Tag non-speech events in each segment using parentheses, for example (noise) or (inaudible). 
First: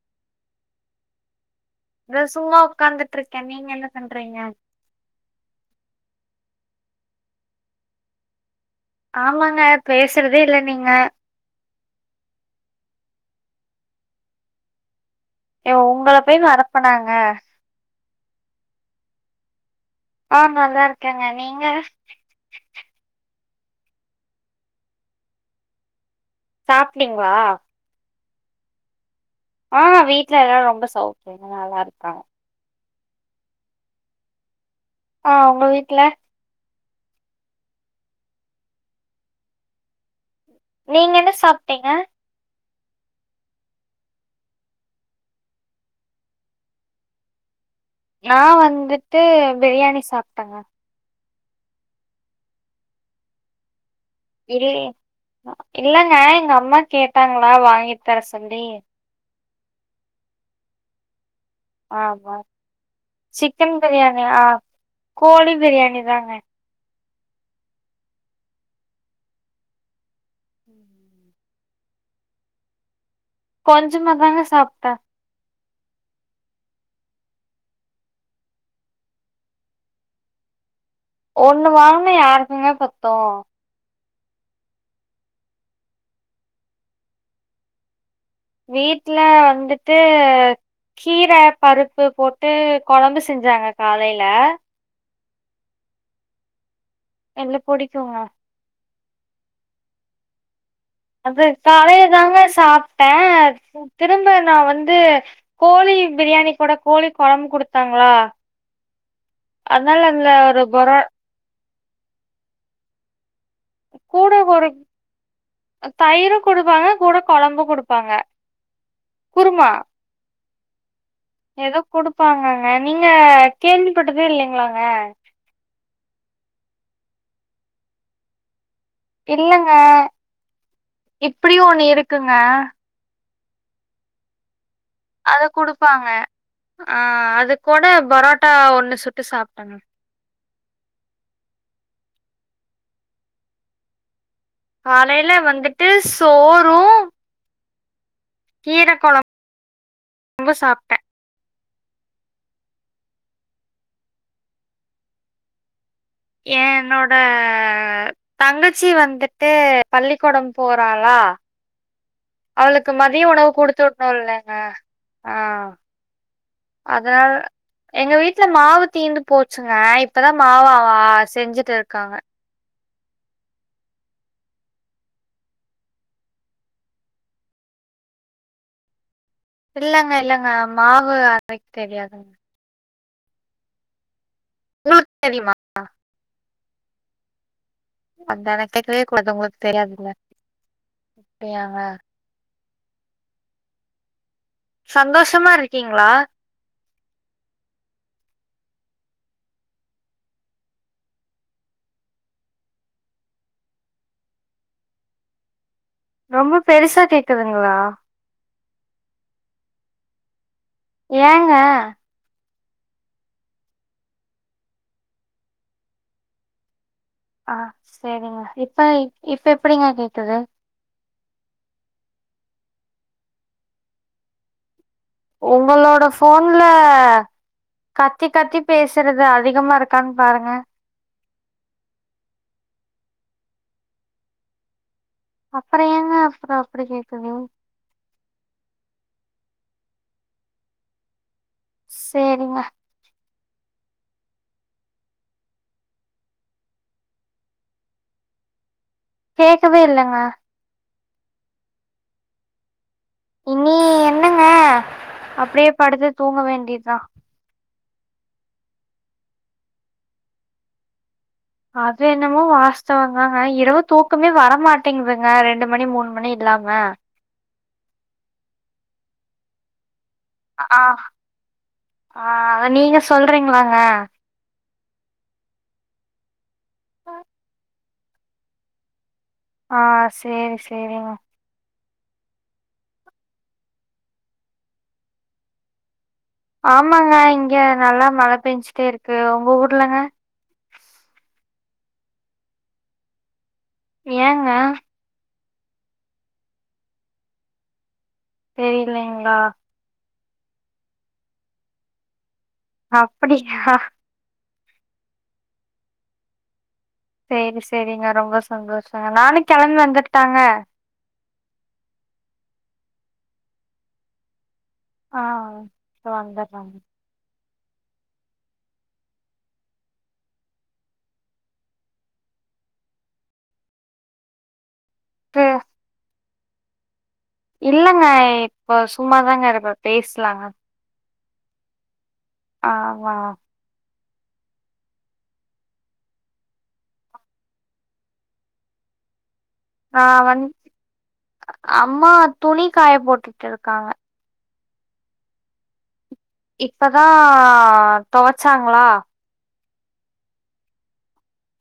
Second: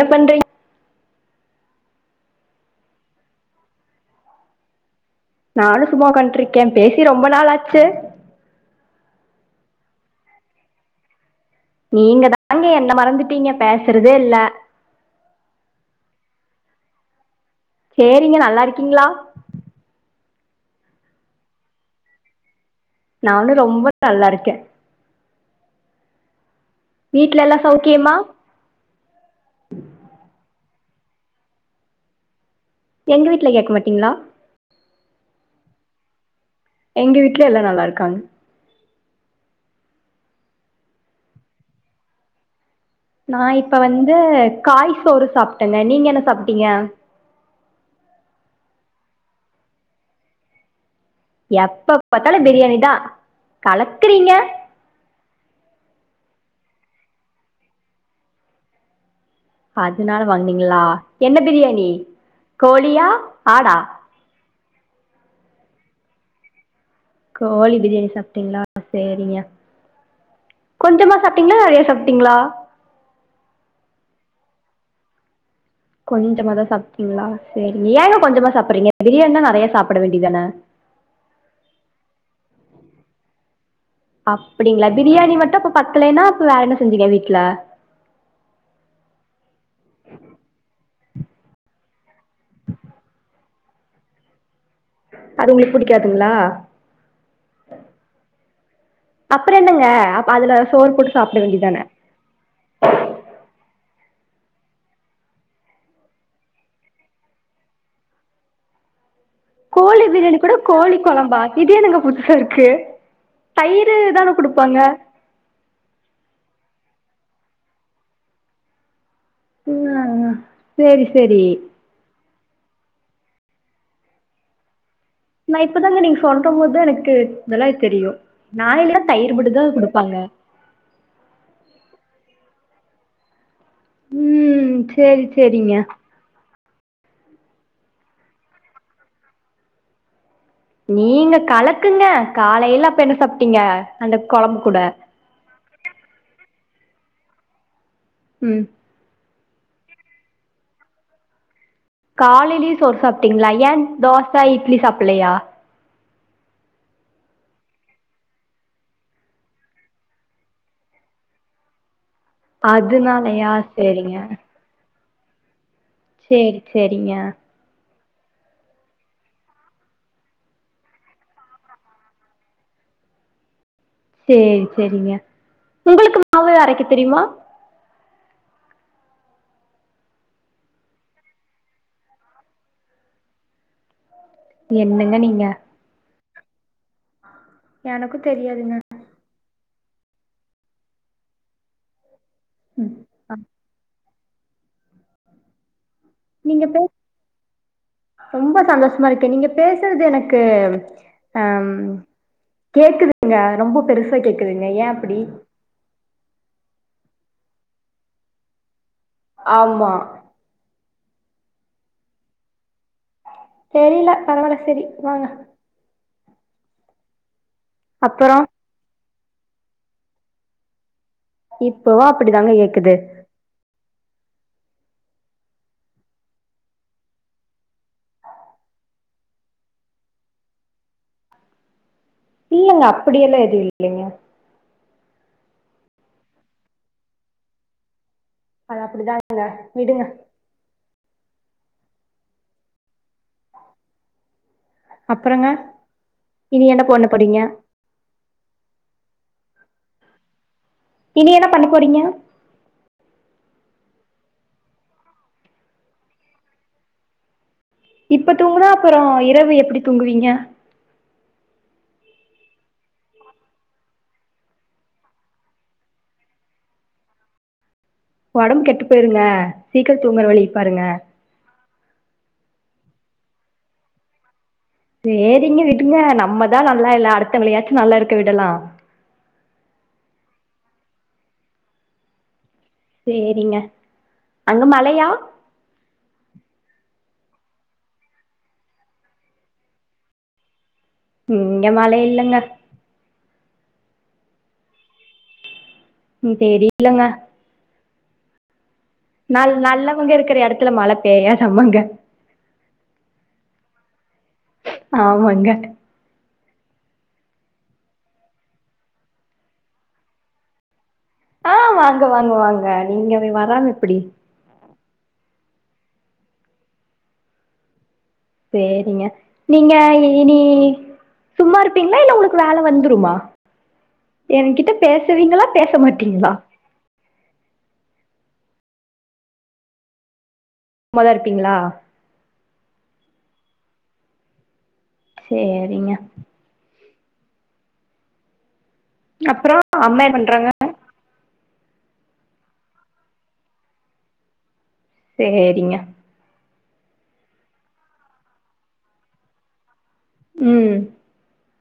என்ன பண்றீங் இத சும்மா உக்காந்துட்ருக்கே நீங் என்ன பண்றீங்க நானு சும்மா உக்காண்ட்ருக்கேன் பேசி ரொம்ப நாள் ஆச்சு ஆமாங்க பேசுறதே இல்ல நீங்க நீங்க தாங்க என்ன மறந்துட்டீங்க பேசுறதே இல்ல ஏன் உங்கள போய் மரப்பனாங்க சேரிங்க நல்லா இருக்கீங்ளா ஆ நல்லா இருக்கேங்க நீங்க நானு ரொம்ப நல்லா இருக்கேன் சாப்ட்டீங்களா வீட்ல எல்லா சௌ கிமா ஆ வீட்ல எல்லாரு ரொம்ப சௌக்கியங்க நல்லா இருக்காங்க எங்க வீட்ல கேக்குமாட்டீங்ளா ஆ உங்க வீட்ல எங்க வீட்ல எல்லா நல்லா இருக்காங்க நீங்க என்ன சாப்ட்டீங்க நா இப்ப வந்து காய்சோறு சாப்ட்டங்க நீங்க என்ன சாப்ட்டீங்க நா வந்துட்டு பிரியாணி சாப்ட்டங்க எப்ப பாத்தாலு பிரியாணிதா கலக்குறீங்க இல்லயே இல்லங்க எங்க அம்மா கேட்டாங்ளா வாங்கி தர சொல்லி அதுனால வாங்னீங்குளா என்ன பிரியாணி கோழியா ஆடா எ ஆ கோழி பிரியாணி தாங்க கோழி பிரியாணி சாப்ட்டீங்ளா சேரிங்க கொஞ்சமா சாப் டிங்ளா நெறைய சாப்ட்டீங்ளா கொஞ்சுமா தாங்க சாப்ட்ட கொஞ்சமாதா சாப்ட்டீங்ளா சேரிங்க ஏங்க கொஞ்சமா சாப்புறீங்க பிரியாண்னா நெறையா சாப்புட வேண்டிதான ஒன்னு வாங்னா யாருக்குங்க பத்தூ அப்புடிங்ளா பிரியாணி மட்டு அப்பு பத்துலேனா அப்பு வேறென்ன செஞ்சீங்க வீட்ல வீட்ல வந்துட்டு கீர பருப்பு போட்டு கொழம்பு செஞ்சாங்க காலேல அது உங்குளுக் புடிக்காதுங்ளா இல்ல புடிக்கூங்க அப்புற என்னங்க அப் அதுல சோறு போட்டு சாப்ட அது வேண்டியதான காலைய தாங்க சாப்ட்டே திரும்ப நா வந்து கோழி பிரியாணி கூட கோழி கொழம்பு குடுத்தாங்ளா கோழி பிரியாணி கூட ஒரு பொரா கோழி கொழம்பா இது என்னங்க புதுசா இருக்கு தயிரு தான குடுப்பாங்க தயிரூ குடுப்பாங்க கூட கொழம்பு குடுப்பாங்க குருமா ஆ சேரி சேரி எதோ கொடுப்பாங்கங்க நீங்க கேள்விப்பட்டதே இல்லைங்களாங்க நா இப்பதாங்க நீங்க சொல்ற போது எனக்கு இதெல்லாம் தெரியு நாளைல இருந் இல்லங்க இப்படியு ஒண்ணு இருக்குங்க ம் சேரி அத சேரிங்க குடுப்பாங்க. ஆ அது கூட பரோட்டா ஒண்ணு சுட்டு சாப்ட்டேங்க நீங்க கலக்குங்க காலைல்ல அப்ப என்ன சாப்ட்டீங்க அந்த கொழம்பு கூட காலைல வந்துட்டு சோறும் ம் கீர கொழம்பும் சாப்ட்டே காலைலே சோறு சாப்ட்டீங்களா ஏ தோச இட்லி சாப்பலையா ஏ ன்னோட தங்கச்சி வந்துட்டு பள்ளிக்கூடோ போறாளா அவளுக்கு மதிய உணவு அதுனாலயா குடுத்து வுட்ணும் சேரிங்க இல்லங்க ஆ சேரி சேரிங்க அத்னால எங்க வீட்ல மாவு தீந்து போச்சுங்க இப்பதா மாவாவா செஞ்சுட்டுருக்காங்க சேரி செர்ரிங்க உங்குளுக்கு மாவு அரக்கே தெரிமா இல்லங்க இல்லங்க மாவு அரக்கே தெரியாதுங்க உங்களுக்கு என்னங்க நீங்க தெரியுமா எனக்கு அத்தான தெரியாதுங்க கேக்கவே கூடாது உங்களுக்கு தெரியாதுல்ல அப்டியாங்க ம் ஆ சந்தோஷமாருக்கீங்ளா நீங்க பேஸ் ரொம்ப சந்தோஷமாருகே நீங்க பேசறது எனக்கு அ ம் கேக்குதுங்க ரொம்ப பெருசா கேக்குதுங்க ஏ அப்டி ரொம்ப பெருசா கேக்குதுங்களா ஆம்மா ஏங்க தெரில பரவால செரி வாங்க ஆ அப்பறோ சேரிங்க இப்ப இப்ப எப்டிங்க கேக்குது இப்பவு அப்டிதாங்க ஏக்குது ஒங்களோட போன்ல கத்தி கத்தி பேசறது அதிகமா இருக்கான்னு பாருங்க இல்லங்க அப்படியெல்லா எதுவு இல்லங்க அப்றோ ஏங்க அப்றோ அப்டி கேக்குது அது அப்டிதாங்க விடுங்க சேரிங்க அப்றோங்க இனி என்ன பொண்ண படிங்க கேட்கவேல்லங்க இனி என்ன பண்ண போறீங்க இனி என்னங்க அப்டியே படுத்து தூங்க வேண்டிதா இப்ப தூங்குனா அப்றோ இரவு எப்டி தூங்குவீங்க அது என்னமோ வாஸ்தவதாங்க இரவு தூக்கமே வரமாட்டிங்குதுங்க ரெண்டு மணி மூணு மணி இல்லாம ஒடம்பு கெட்டு பொய்ருங்க சீக்கரோ தூங்கற வழி அ பாருங்க ஆ அத நீங்க சொல்றீங்களாங்க சேரிங்க விடுங்க நம்மதா நல்லா இல்ல அடுத்த வங்களா யாச்சு நல்லா இருக்க விடலா ஆ சேரி சேரிங்க சேரிங்க அங்க மழையா ஆமாங்க இங்க நல்லா மழ பேஞ்டே இருக்கு உங்க ஊர்லங்க இங்க மழ இல்லங்க ஏங்க ம் தெரிலங்க தெரிலங்க நாலு நல்லவங்க இருக்கற எடத்துல மழ பேய்யாதாமாங்க அப்டியா ஆமாங்க சேரி சேரிங்க ரொம்ப சந்தோஷங்க நானு கெளம்பி வந்துர்ட்டாங்க ஆ வாங்க வாங்க வாங்க நீங்க வே வராம எப்டி ஆ வந்தரங் சேரிங்க நீங்க இனி நீ சும்மா இருப்பீங்ளா இல்ல உங்குளுக்கு வேல வந்துருமா எங்கிட்ட பேசுவீங்களா இது பேச மாட்டீங்ளா இல்லங்க இப்போ சும்மாதாங்க இருப்ப பேசலாங்க நல்லாருக்கீங்களா ஆமா சேரிங்க அப்றோ அம்மா ஆ என்ன வந் பண்றாங்க அம்மா துணி காய போட்டுட்ருக்காங்க சேரிங்க இப்பதா தொவச்சாங்ளா ம்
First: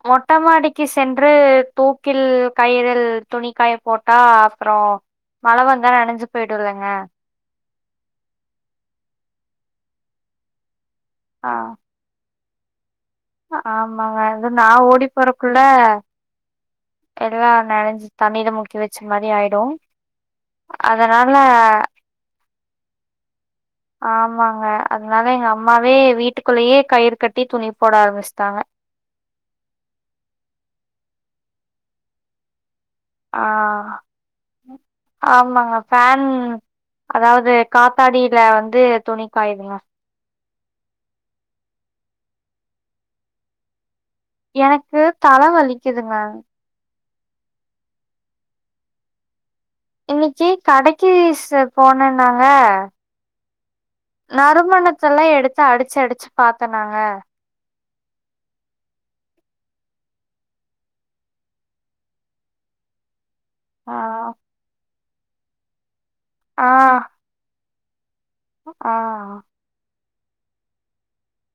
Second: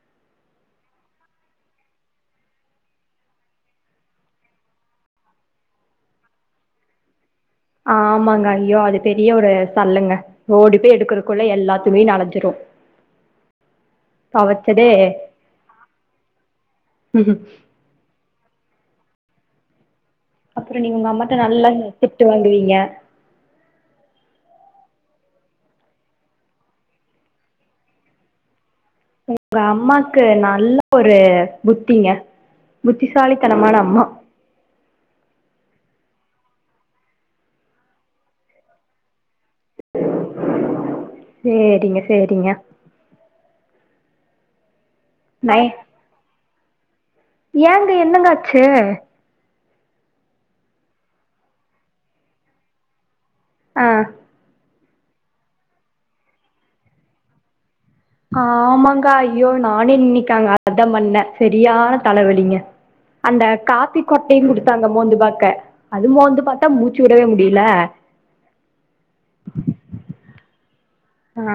மொட்டமாடிக்கு சென்று தூக்கில் கயிரில் துணிக்காய போட்டா அப்றோ மழ வந்தா நனஞ்சு போயிடுல்லங்க ஆமாங்க ஐயா அது பெரிய ஒரு சல்லங்க ஓடிப்போய் எடு குருக்குள்ள ஆ எல்லாத் துணியு நனஞ்சிரு ஆமாங்க அது நா தொவச்சதே ஓடி போறக்குள்ள எல்லா நனஞ்சி தண்ணில முக்கி வச்ச மாரி ஆயிடு அப்புறோ நீ உங்க அதனால அம்மாட்ட நல்லா ம் திட்டு வாங்குவீங்க ஆமாங்க அதனால எங்க அம்மாவே வீட்டுக்குள்ளேயே கயிறு கட்டி துணி போட ஆரமிஸ்டாங்க உங்க அம்மாக்கு நல்ல ஒரு புத்திங்க ஆ புத்திசாலித்தனமான அம்மா ஆமாங்க ஃபேன் அதாவது காத்தாடியில வந்து துணி காய்துங்க சேரிங்க சேரிங்க எனக்கு தல நை வலிக்குதுங்க ஏங்க என்னங்காச்சு இன்னைக்கி கடைக்கி சேர் போனனாங்க ஆ நறு மணத்தெல்லா எடுத்து அடிச்சி அடிச்சி பாத்தனாங்க ஆமாங்க ஐயோ நானே இன்னிக் அங்க அதா பண்ண செரியான தலவலிங்க அந்த ஆ காப்பி கொட்டையு குடுத்தாங்க மோந்து பாக்க அது மோந்து ஆ பாத்தா மூச்சி வுடவே முடியில ஆ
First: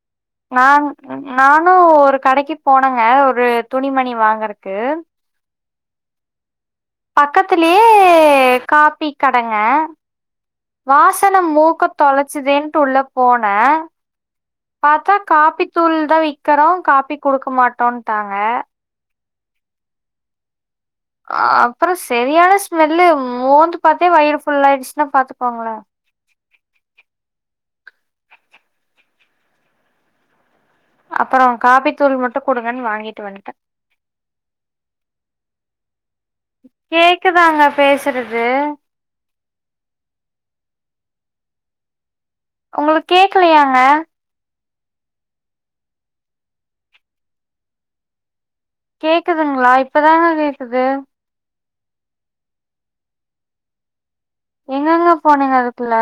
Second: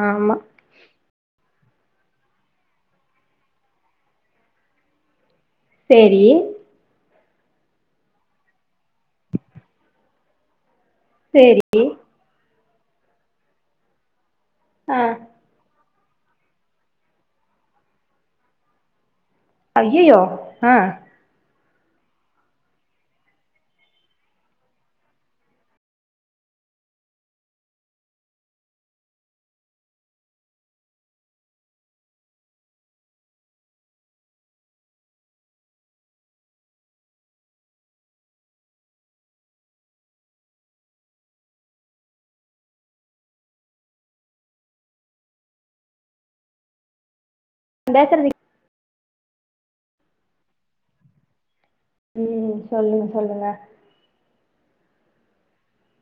ஆமா நா நானு ஒரு கடைக்கு போனங்க ஒரு துணி மணி வாங்கறக்கு சேரி பக்கத்திலயே காபி கடங்க வாசன சேரி மூக்க தொலைச்சதேன்ட்டு உள்ள போனே ஆ பாத்தா காப்பி தூள்தா விக்கறோ காப்பி குடுக்க மாட்டான்டாங்க ஐய்யய்யோ அப்பறோ சரியான ஸ்மெல்லு மோந்து பாத்தே வயிறு ஃபுல்ல ஆயிடுச்சுன்னா பாத்துக்கோங்களா அப்பறோ காப்பி தூள் மட்டு கொடுங்கன்னு வாங்கிட்டு வந்துட்ட கேக்குதாங்க பேசறது உங்களுக் கேக்கலையாங்க (unintelligible) கேக்குதுங்ளா இப்பதான கேக்குது ம் சொல்லுங் சொல்லுங்க எங்கெங்க போனீங்க அதுக்குள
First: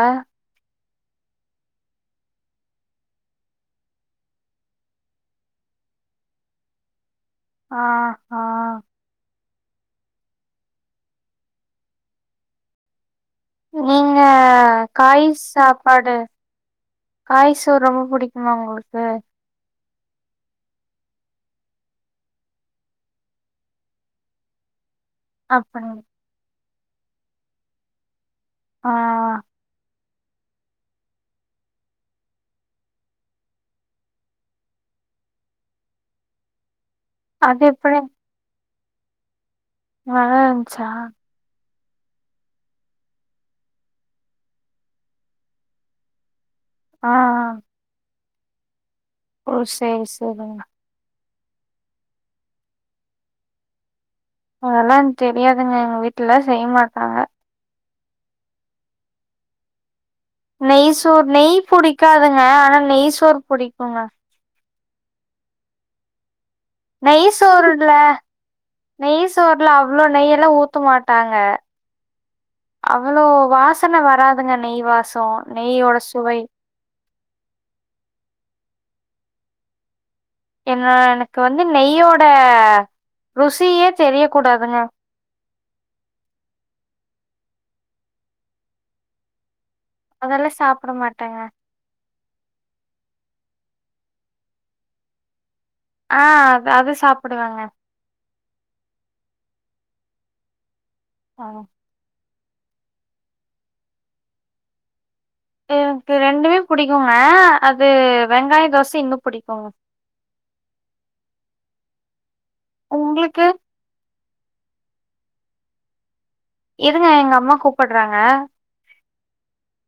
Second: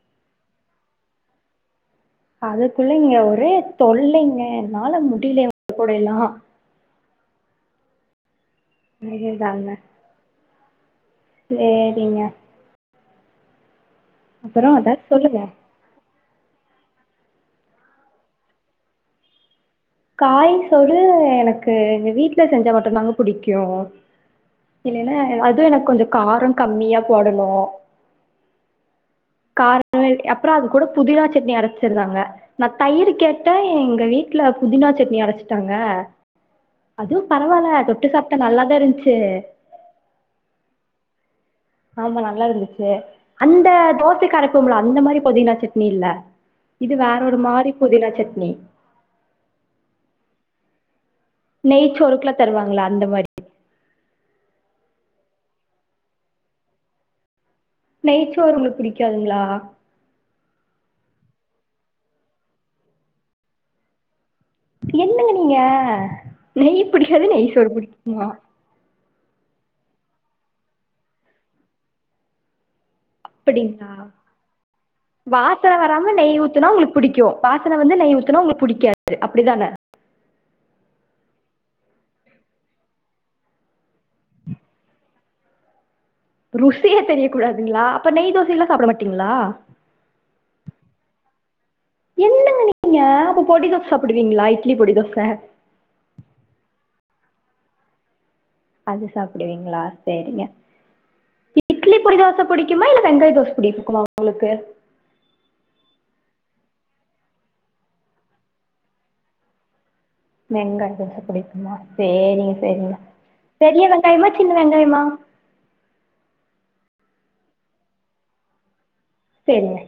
அதுக்குள்ள இங்க ஒரே தொல்லைங்க என்னால முடில (inaudible) இவங் கூடைலா ஆஆ (unintelligible) சேரிங்க. நீங்க அப்புறம் ஏதாவது காய் சொல்லுங்க சாப்பாடு காய்சோறு ரொம்ப புடிக்குமா உங்ளுக்கு காய் சோறு எனக்கு எங்க வீட்ல செஞ்சா மட்டும்தாங்க புடிக்கு இல்லேனா அது எனக் அப்படி கொஞ்ச காரோ கம்மியா போடனு ஆ கா (unintelligible) அப்றோ அது கூட புதினா சட்னி அறச்சிருந்தாங்க நா தயிர் கேட்ட எங்க வீட்டுல புதினா சட்னி அரச்சுட்டாங்க அதுவு அது பரவால்ல எப்படி தொட்டு சாப்பிட்டா நல்லாதாயிருன்ச்சு நல்லாருச்சா ஆமா நல்லா இருந்துச்சி அந்த தோசைக்கு அரைப்போம்ல அந்த மாரி புதினா சட்னி இல்ல இது ஆ வேற ஒரு மாரி புதினா சட்னி ஓ சேரி சேரிங்க நெயச்சோறுக்கலா தருவாங்கள அந்த மாரி அதெல்லா எனக் தெரியாதுங்க எங்க வீட்ல செய்ய மாட்டாங்க நெய்ச்சோறு உங்ளுக்கு புடிக்காதுங்களா நெய் சோர் நெய் புடிக்காதுங்க ஆனா நெய் சோர் புடிக்குங்க என்னங்க நீங்க நெய் புடிக்காது நெய் சோறு புடிக்குமா நெய் சோறுல அவ்ளோ நெய்யலா ஊத்த மாட்டாங்க அவ்வளோ அப்படிங்களா வாசனை வராதுங்க நெய் வாசோ நெய்யோட சுவை புடிக்கு வாசன வந்து நெய் ஊத்தனா உங்ளுக்கு புடிக்காது அப்டிதான ஏனா எனக்கு வந்து நெய்யோட ருசியே தெரிய கூடாதுங்க ருசியே தெரியக் கூடாதுங்களா அப்ப நெய் தோசை எல்லா சாப்ட மாட்டீங்களா அதெல்லா சாப்ட மாட்டாங்க என்னங்க நீீங்க அப்ப பொடி தோச சாப்புடுவீங்களா இட்லி பொடி தோச ஆ அது சாப்புடுவங்க அது சாப்பிடுவீங்களா சேரிங்க ஆ இட்லி பொடி தோச பிடிக்குமா இல்ல வெங்காய தோச பிடிக்குமா உங்களுக்கு எனக்கு ரெண்டுமே புடிக்குங்க அது வெங்காய தோச இன்னு புடிக்குங்க வெங்காய தோச புடிக்குமா சேரிங்க சேரிங்க உங்களுக்கு பெரிய வெங்காயமா சின்ன வெங்காயமா இருங்க எங்க அம்மா கூப்ட்றாங்க சேரிங்க